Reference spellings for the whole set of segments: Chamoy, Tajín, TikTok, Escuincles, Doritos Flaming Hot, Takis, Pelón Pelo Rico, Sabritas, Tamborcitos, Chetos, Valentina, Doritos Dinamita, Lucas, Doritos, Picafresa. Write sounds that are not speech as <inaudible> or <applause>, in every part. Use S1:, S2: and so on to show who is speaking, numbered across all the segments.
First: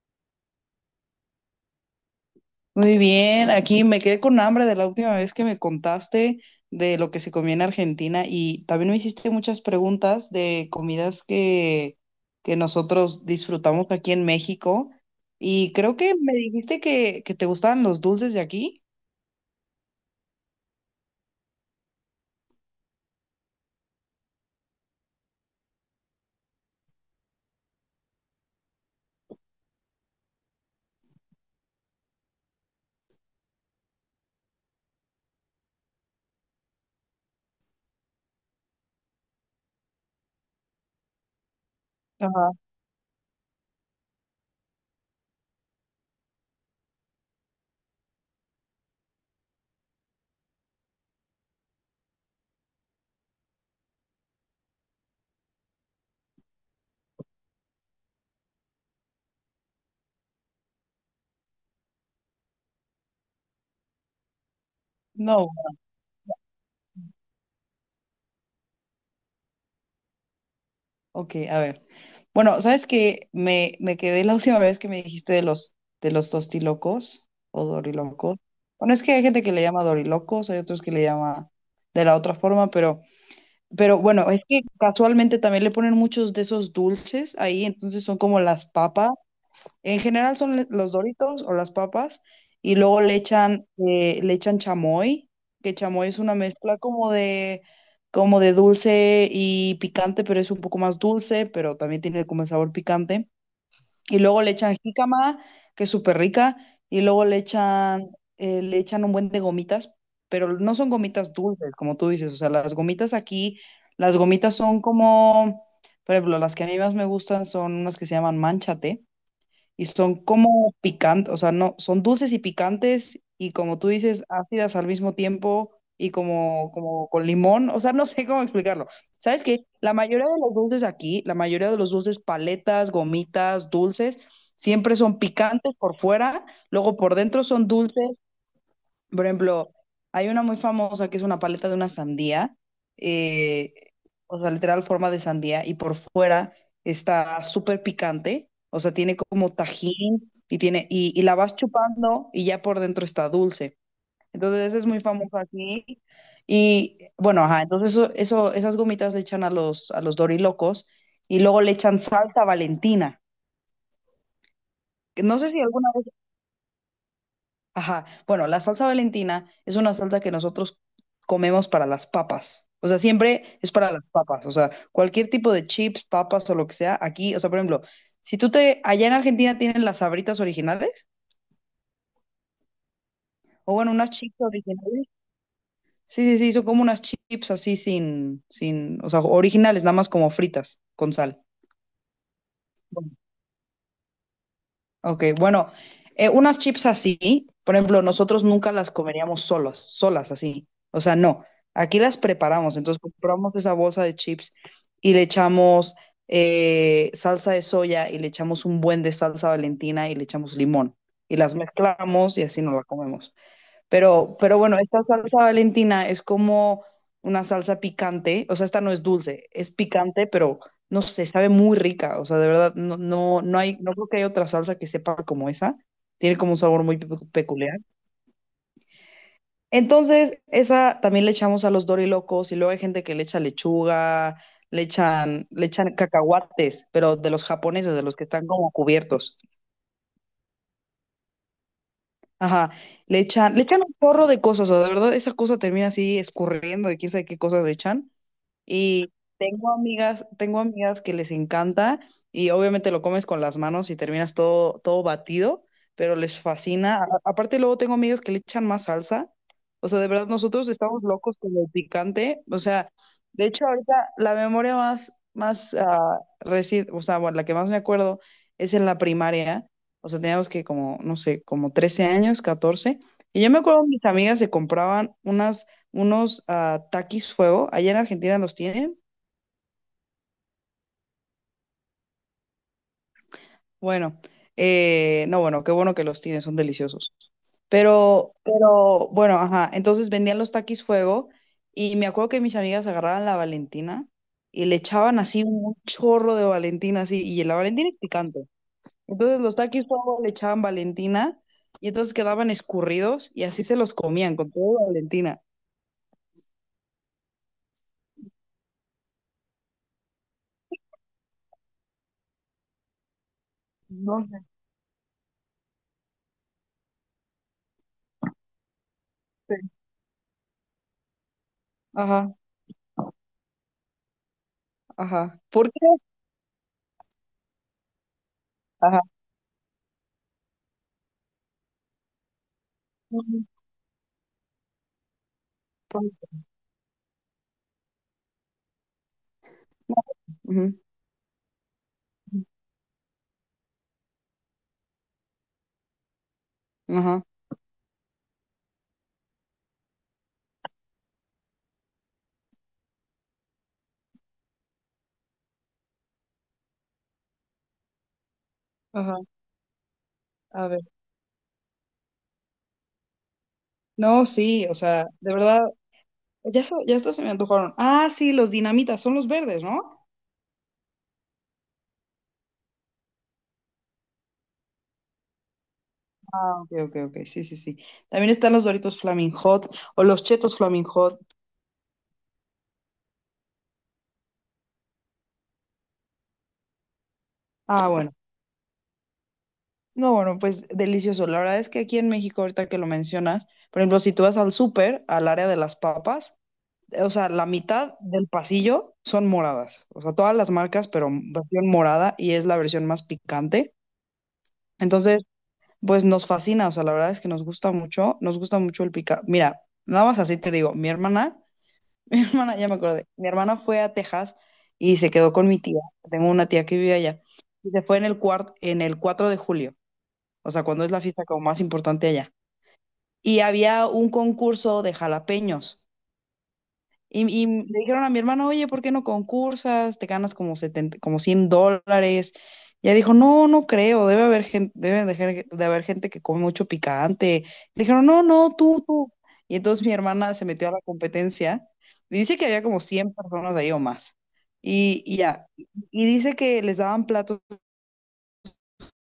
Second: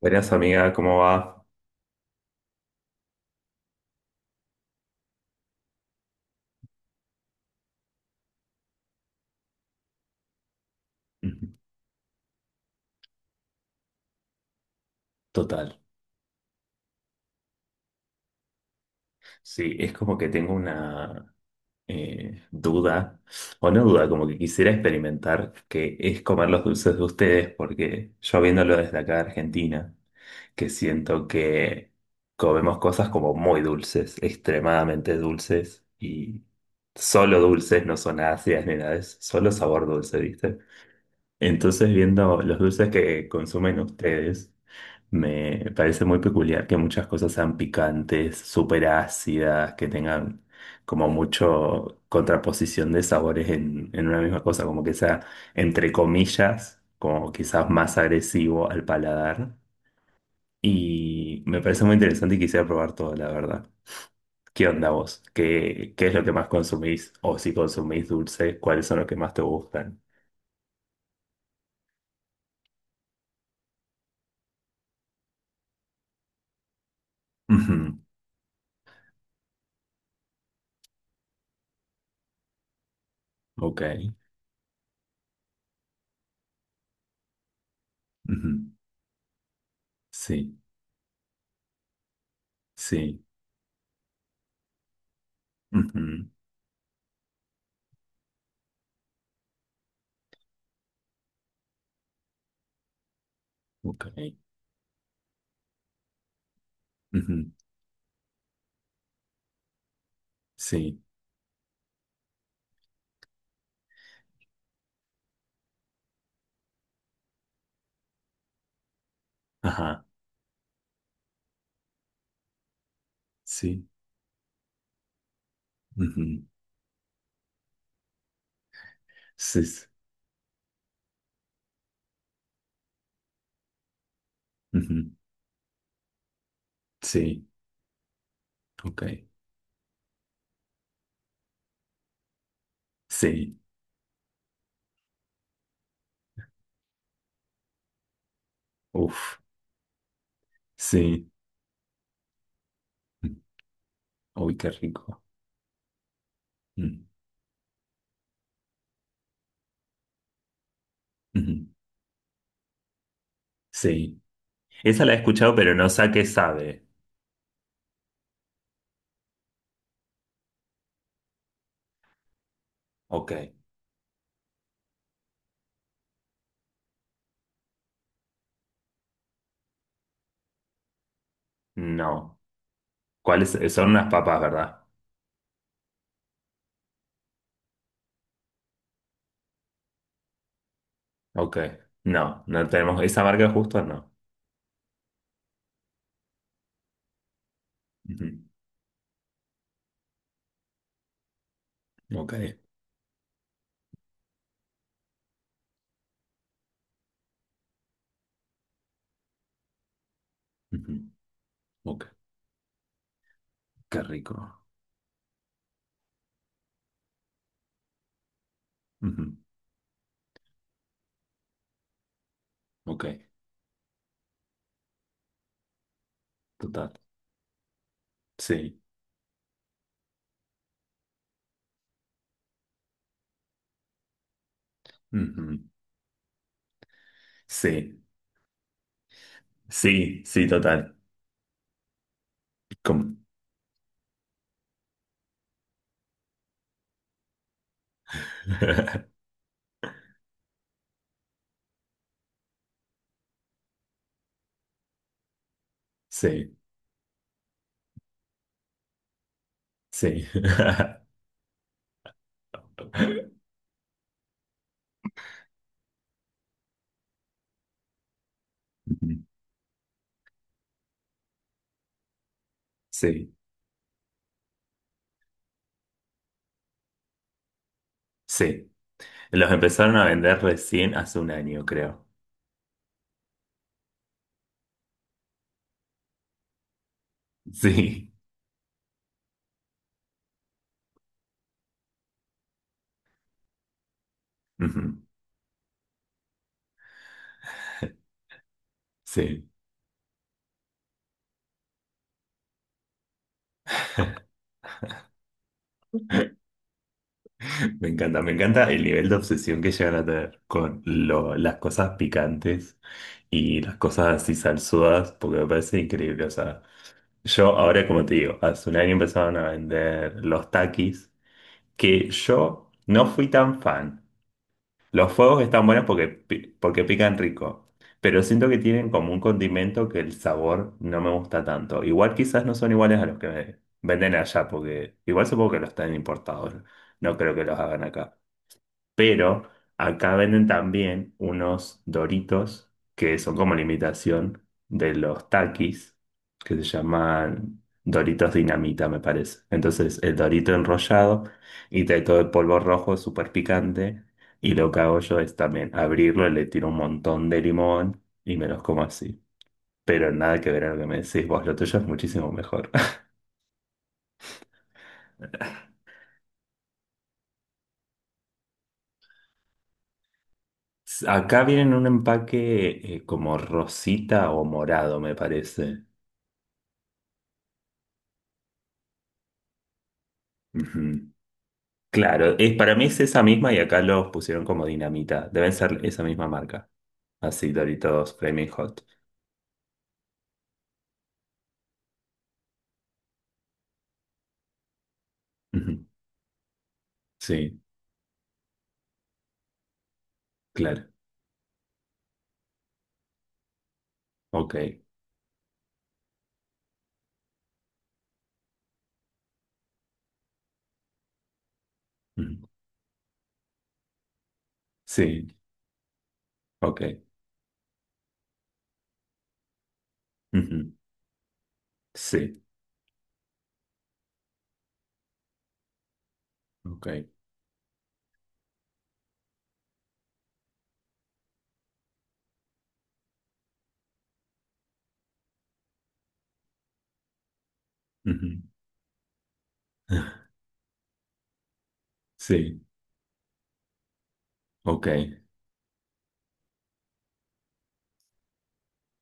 S1: Buenas amiga, ¿cómo va?
S2: Muy bien, aquí me quedé con hambre de la última vez que me contaste de lo que se comía en Argentina y también me hiciste muchas preguntas de comidas
S1: Ujú.
S2: que nosotros disfrutamos aquí en México, y
S1: Total.
S2: creo que me dijiste que te gustaban los dulces de aquí.
S1: Sí, es como que tengo una duda, o no duda, como que quisiera experimentar que es comer los dulces de ustedes, porque yo viéndolo desde acá de Argentina, que siento que comemos cosas como muy dulces, extremadamente dulces, y solo dulces, no son ácidas ni nada, es solo sabor dulce, ¿viste? Entonces, viendo
S2: Ajá.
S1: los dulces que consumen ustedes, me parece muy peculiar que muchas cosas sean picantes, súper ácidas, que tengan como mucho contraposición de sabores en una misma cosa, como que sea, entre comillas, como quizás más agresivo al paladar. Y me parece muy interesante y quisiera probar todo, la verdad. ¿Qué onda vos?
S2: No,
S1: ¿Qué es lo que más consumís? O si consumís dulce, ¿cuáles son los que más te gustan?
S2: ok, a ver. Bueno, ¿sabes que me quedé la última vez que me dijiste de de los tostilocos
S1: <laughs>
S2: o
S1: Ujú.
S2: dorilocos. Bueno, es que hay gente que le llama dorilocos, hay otros que le llama de la otra forma, pero... Pero
S1: Ok.
S2: bueno, es que casualmente también le ponen muchos de esos dulces ahí, entonces son como las
S1: Ujú.
S2: papas. En general
S1: Sí,
S2: son los Doritos o las papas, y luego
S1: sí.
S2: le echan chamoy, que chamoy es
S1: Ujú.
S2: una mezcla como de dulce y picante, pero es un poco más dulce, pero también tiene como el sabor picante.
S1: Ok.
S2: Y luego le echan jícama, que es súper rica, y luego
S1: Ujú.
S2: le echan un buen de gomitas, pero no son
S1: Sí.
S2: gomitas dulces, como tú dices, o sea, las gomitas aquí, las gomitas son como, por ejemplo, las que a mí más me gustan son unas que se llaman manchate, y
S1: Ajá.
S2: son como picantes, o sea, no, son dulces y picantes y como
S1: Sí.
S2: tú dices, ácidas al mismo tiempo y
S1: Ujú.
S2: como, como con limón, o sea, no sé cómo explicarlo. ¿Sabes
S1: Sí.
S2: qué?
S1: Sí.
S2: La mayoría de los dulces aquí, la mayoría de los dulces, paletas, gomitas, dulces, siempre
S1: Ujú,
S2: son picantes por fuera, luego por dentro
S1: sí.
S2: son dulces.
S1: Ok.
S2: Por ejemplo, hay una muy famosa que es una paleta de una sandía,
S1: Sí.
S2: eh, o sea, literal forma de sandía, y por fuera está súper picante, o sea, tiene
S1: Uf.
S2: como tajín y
S1: Sí.
S2: la vas chupando y ya por dentro está
S1: mm,
S2: dulce.
S1: Uy,
S2: Entonces,
S1: qué
S2: esa es muy
S1: rico.
S2: famosa aquí. Y
S1: mm,
S2: bueno, ajá, entonces esas gomitas le echan a a los dorilocos y luego
S1: ujú.
S2: le echan salsa Valentina.
S1: Sí. Esa la he
S2: Que No sé
S1: escuchado,
S2: si
S1: pero no
S2: alguna
S1: sé
S2: vez
S1: a qué sabe.
S2: Ajá. Bueno, la salsa Valentina es una salsa que nosotros comemos para las papas. O sea,
S1: Ok.
S2: siempre es para las papas. O sea, cualquier tipo de chips, papas o lo que sea, aquí, o sea, por ejemplo, si allá en Argentina tienen las Sabritas originales,
S1: No. ¿Cuáles?
S2: o
S1: Son
S2: bueno,
S1: unas
S2: unas chips
S1: papas, ¿verdad?
S2: originales. Sí, sí, sí, son como unas chips así sin, o sea, originales, nada más como fritas, con sal.
S1: Ok. No, no tenemos. ¿Esa marca justo? No.
S2: Ok, bueno, unas chips así, por ejemplo,
S1: Ujú.
S2: nosotros nunca las comeríamos solas, solas así. O sea, no. Aquí las
S1: Ok.
S2: preparamos. Entonces compramos esa bolsa de chips y le echamos salsa de soya y le echamos un buen de salsa Valentina y le echamos
S1: Ujú.
S2: limón. Y las
S1: Ok.
S2: mezclamos y así nos la comemos.
S1: Qué rico.
S2: Pero bueno, esta salsa Valentina es como una salsa picante, o sea, esta no es
S1: Ujú.
S2: dulce, es picante, pero no sé, sabe muy rica, o sea, de verdad,
S1: Ok.
S2: no hay, no creo que haya otra salsa que sepa como esa, tiene como un sabor
S1: Total.
S2: muy peculiar.
S1: Sí.
S2: Entonces, esa también le echamos a los dorilocos y luego hay gente que le echa lechuga,
S1: Ujú.
S2: le echan cacahuates, pero de los japoneses,
S1: Sí,
S2: de los que están como cubiertos.
S1: sí, sí, total.
S2: Ajá,
S1: Como-
S2: le echan un porro de cosas, o sea, de verdad, esa cosa termina así escurriendo y quién sabe qué cosas le echan. Y
S1: <laughs>
S2: tengo amigas que les encanta y obviamente lo comes con las manos y terminas todo batido, pero les
S1: Sí,
S2: fascina. A- aparte luego tengo amigas que le echan más salsa. O sea, de
S1: sí.
S2: verdad nosotros estamos
S1: <laughs>
S2: locos con el picante. O sea, de hecho ahorita la memoria más o sea, bueno, la que más me acuerdo es en la
S1: Ujú.
S2: primaria. O sea, teníamos que como, no sé, como 13 años, 14.
S1: Sí,
S2: Y yo me acuerdo mis amigas se compraban unas unos taquis fuego. Allá en Argentina los
S1: sí.
S2: tienen.
S1: Los empezaron a vender recién hace un año, creo.
S2: Bueno, no, bueno, qué bueno que los tienen, son deliciosos.
S1: Sí.
S2: Bueno, ajá. Entonces vendían los taquis fuego y me acuerdo que mis amigas agarraban la Valentina y le
S1: Ujú.
S2: echaban así un chorro de Valentina, así, y la Valentina es picante. Entonces
S1: Sí.
S2: los taquis fuego le echaban Valentina y entonces quedaban escurridos y así se los comían con todo Valentina.
S1: Me encanta el nivel de obsesión que llegan a tener con las cosas picantes y las cosas
S2: No
S1: así salsudas, porque me parece increíble. O sea, yo ahora, como te digo, hace un año empezaron a
S2: sé.
S1: vender los takis, que
S2: Ajá,
S1: yo no fui tan fan. Los
S2: ajá.
S1: fuegos están
S2: ¿Por
S1: buenos
S2: qué?
S1: porque, porque pican rico, pero siento que tienen
S2: Ajá.
S1: como un condimento que el sabor no me gusta tanto. Igual quizás no son iguales a los que venden allá, porque igual supongo que los están importados. No creo que los hagan acá. Pero acá venden
S2: Ujú.
S1: también unos Doritos que son como la imitación de los Takis, que se
S2: Ajá.
S1: llaman Doritos Dinamita, me parece. Entonces, el Dorito enrollado y trae todo el polvo rojo súper picante. Y lo que hago yo es también abrirlo, y le tiro un montón de limón y me los como
S2: Ajá,
S1: así. Pero nada que ver
S2: a
S1: a lo
S2: ver.
S1: que me decís vos, lo tuyo es muchísimo mejor.
S2: No, sí, o sea, de verdad, ya, ya hasta se me antojaron. Ah, sí, los dinamitas, son los verdes, ¿no?
S1: <laughs> Acá vienen en un empaque como rosita o morado, me parece.
S2: Ah, ok, ok, ok, sí, sí, sí. También están los Doritos Flaming Hot o los Chetos Flaming
S1: Ujú.
S2: Hot.
S1: Claro, es, para mí es esa misma y acá los pusieron como dinamita. Deben ser esa misma marca. Así,
S2: Ah, bueno.
S1: Doritos Flaming Hot.
S2: No, bueno, pues delicioso. La verdad es que aquí en México, ahorita que lo mencionas, por ejemplo, si tú vas al súper, al área de las
S1: Ujú.
S2: papas, o sea, la
S1: Sí,
S2: mitad del pasillo son moradas. O sea, todas las
S1: claro.
S2: marcas, pero versión morada y es la versión más picante.
S1: Ok.
S2: Entonces, pues nos fascina, o sea, la verdad es que nos gusta mucho el pica. Mira, nada más así te digo, <laughs>
S1: Ujú.
S2: ya me acordé, mi hermana fue a Texas y se quedó
S1: Sí,
S2: con mi tía, tengo una tía que
S1: ok.
S2: vive allá, y se fue en en el 4 de julio, o sea,
S1: Ujú.
S2: cuando es la fiesta como más importante allá.
S1: Sí,
S2: Y había un concurso de jalapeños.
S1: ok.
S2: Y le dijeron a mi hermana, oye, ¿por qué no concursas? Te ganas como 70, como 100 dólares. Y ella dijo, no, no creo, debe haber gente, de haber gente que come mucho picante. Le dijeron, no,
S1: Ujú.
S2: no, tú. Y entonces mi
S1: <laughs>
S2: hermana se metió a la competencia y dice que
S1: Sí,
S2: había como 100 personas ahí o más.
S1: ok.
S2: Y dice que les daban platos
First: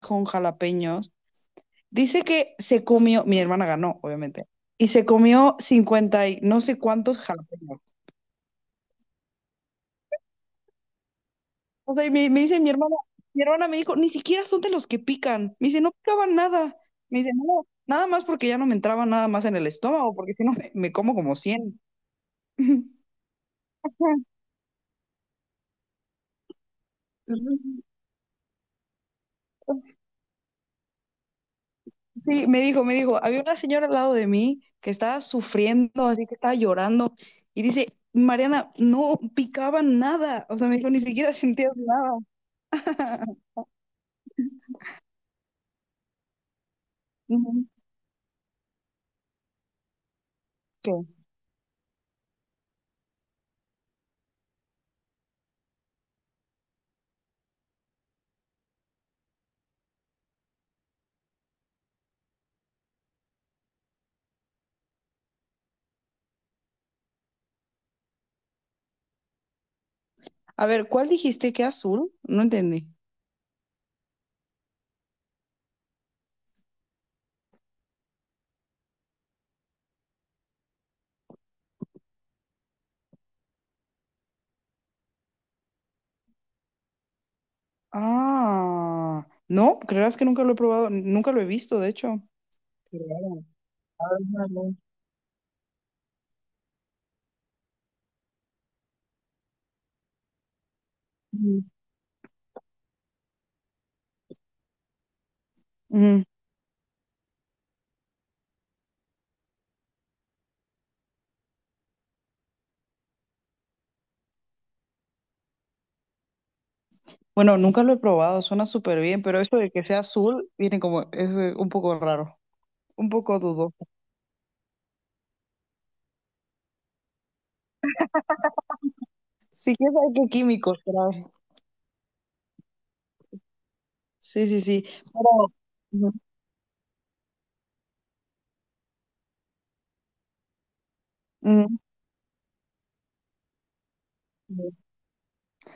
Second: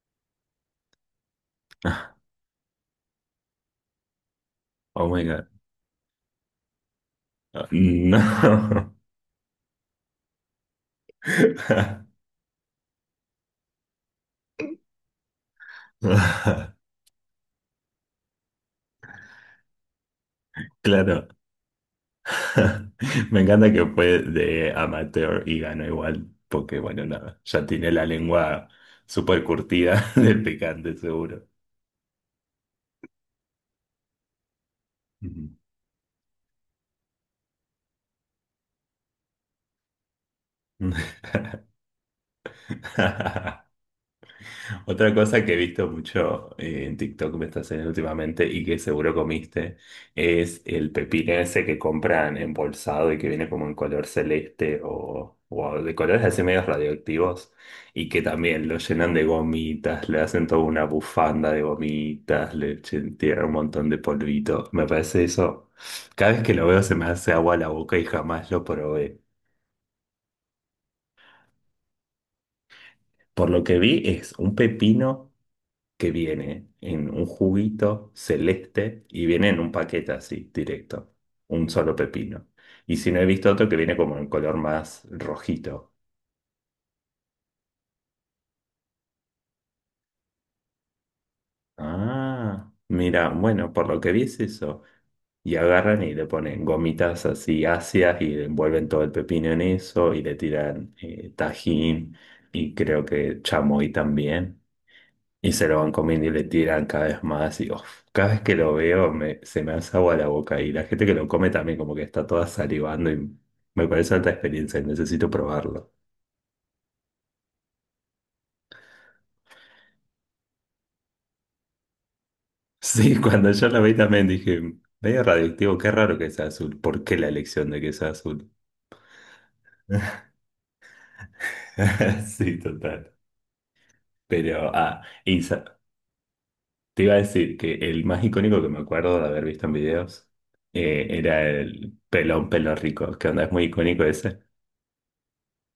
S2: con jalapeños. Dice
S1: <laughs>
S2: que se comió, mi hermana ganó, obviamente, y se
S1: Oh my God.
S2: comió 50 y no sé cuántos jalapeños.
S1: No.
S2: O sea,
S1: <laughs>
S2: me dice mi hermana me dijo, ni siquiera son de los que pican. Me dice, no picaban nada. Me dice, no, nada más porque ya no me entraba nada más en el estómago, porque si no me como
S1: Claro.
S2: como 100. <laughs>
S1: <laughs> Me encanta que fue de amateur y ganó igual, porque bueno, nada, ya tiene la lengua súper curtida <laughs> del picante, seguro.
S2: Sí, me dijo, había una señora al lado de mí que estaba
S1: Ujú.
S2: sufriendo, así que estaba llorando, y dice, Mariana, no picaban nada. O sea, me dijo, ni siquiera sentías nada. <laughs>
S1: <laughs> Otra cosa que he visto mucho en TikTok me está
S2: Ujú.
S1: haciendo últimamente y que seguro comiste es el
S2: ¿Qué?
S1: pepino ese que compran embolsado y que viene como en color celeste o de colores así medios radioactivos y que también lo llenan de gomitas, le hacen toda una bufanda de gomitas, tiran un montón de polvito. Me parece eso, cada vez que lo veo se me hace agua a la boca y jamás lo probé.
S2: A ver, ¿cuál dijiste que azul? No entendí.
S1: Por lo que vi es un pepino que viene en un juguito celeste y viene en un paquete así, directo, un solo pepino. Y si no he visto otro que viene como en color más rojito.
S2: Ah, no, creerás que nunca lo he probado, nunca lo he visto, de hecho.
S1: Ah,
S2: Qué
S1: mira,
S2: raro.
S1: bueno, por lo que vi es
S2: Ábrelo.
S1: eso. Y agarran y le ponen gomitas así ácidas y envuelven todo el pepino en eso y le tiran
S2: Mm.
S1: tajín y creo que chamoy también. Y se lo van
S2: Ujú.
S1: comiendo y le tiran cada vez más y uf, cada vez que lo veo se me hace agua la boca y la gente que lo come también como que está toda salivando y me parece alta experiencia y necesito probarlo.
S2: Bueno, nunca lo he probado, suena súper bien, pero eso de que sea azul viene como, es un poco raro, un
S1: Sí, <laughs>
S2: poco
S1: cuando yo
S2: dudo.
S1: lo vi también dije, medio radioactivo, qué raro que sea azul, ¿por qué la elección de que sea azul?
S2: Sí, quién sabe qué químicos trae.
S1: <laughs> Sí, total.
S2: Sí, sí,
S1: Pero,
S2: sí.
S1: ah, y
S2: Pero,
S1: sa-
S2: ujú,
S1: Te iba a decir que el más icónico que me acuerdo de haber visto en videos era el pelón pelo rico, que onda es muy icónico ese.
S2: ujú.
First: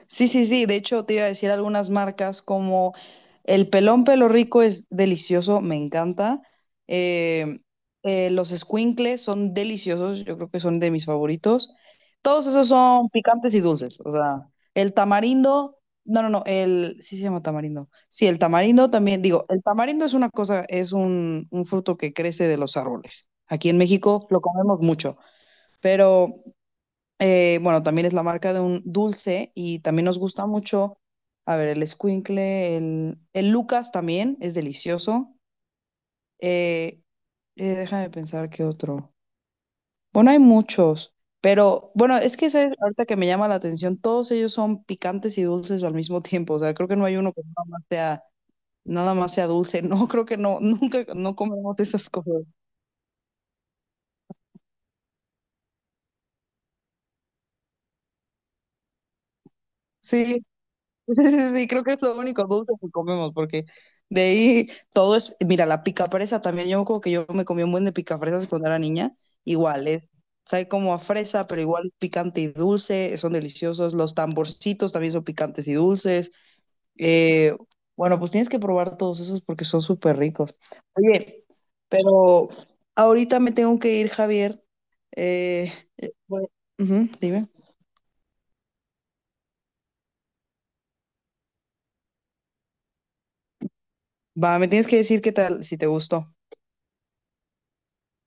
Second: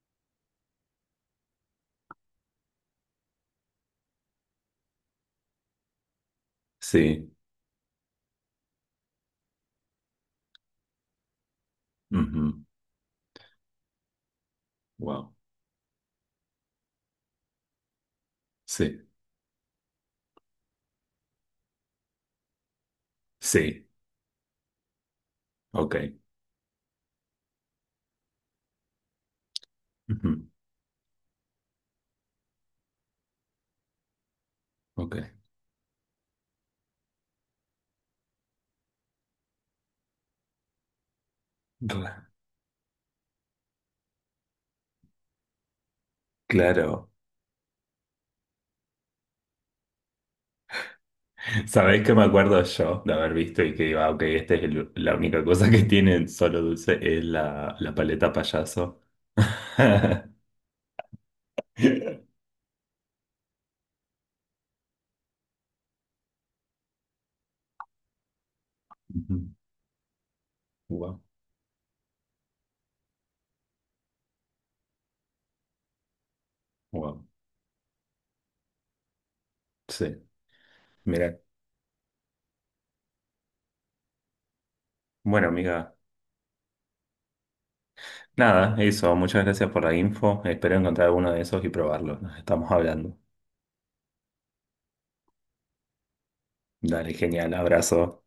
S2: Sí, sí, sí. De hecho, te iba a decir algunas marcas como el pelón pelo rico es delicioso, me encanta.
S1: Sí.
S2: Eh, los escuincles son deliciosos, yo creo que son de mis favoritos. Todos
S1: Ujú.
S2: esos son picantes y dulces. O sea, el
S1: Wow.
S2: tamarindo, no, no, no, el, sí se llama tamarindo. Sí, el tamarindo
S1: Sí,
S2: también, digo, el tamarindo es una cosa, es un fruto que crece de los árboles. Aquí en
S1: sí,
S2: México lo comemos mucho,
S1: ok.
S2: pero bueno, también es la marca de un dulce y también nos gusta
S1: Ujú.
S2: mucho, a ver, el escuincle, el Lucas también es
S1: Ok.
S2: delicioso. Eh, déjame pensar qué otro. Bueno, hay muchos, pero
S1: Cla-
S2: bueno, es que ¿sabes? Ahorita que me llama la atención, todos ellos son picantes y dulces al mismo tiempo. O sea, creo que no
S1: Claro.
S2: hay uno que nada más sea dulce. <laughs> No, creo que no, nunca, no comemos
S1: ¿Sabéis
S2: esas
S1: que me
S2: cosas.
S1: acuerdo yo de haber visto y que digo, ah, ok, esta es la única cosa que tienen solo dulce es la paleta payaso?
S2: Sí,
S1: <laughs>
S2: <laughs> sí, sí, sí, creo que es lo único dulce que comemos, porque de ahí todo es, mira, la picafresa también, yo como que yo me comí un buen de picafresas cuando era niña,
S1: Ujú.
S2: igual, es, sabe como a
S1: Wow,
S2: fresa, pero igual picante y dulce, son deliciosos, los tamborcitos también son picantes y dulces,
S1: wow.
S2: eh, bueno, pues tienes que probar todos esos porque son
S1: Sí.
S2: súper ricos.
S1: Mira.
S2: Oye, pero ahorita me tengo que ir, Javier,
S1: Bueno,
S2: eh,
S1: amiga.
S2: bueno, ujú, dime,
S1: Nada, eso. Muchas gracias por la info. Espero encontrar alguno de esos y probarlo. Nos estamos hablando.
S2: va, me tienes que decir qué tal, si te gustó.
S1: Dale, genial. Abrazo.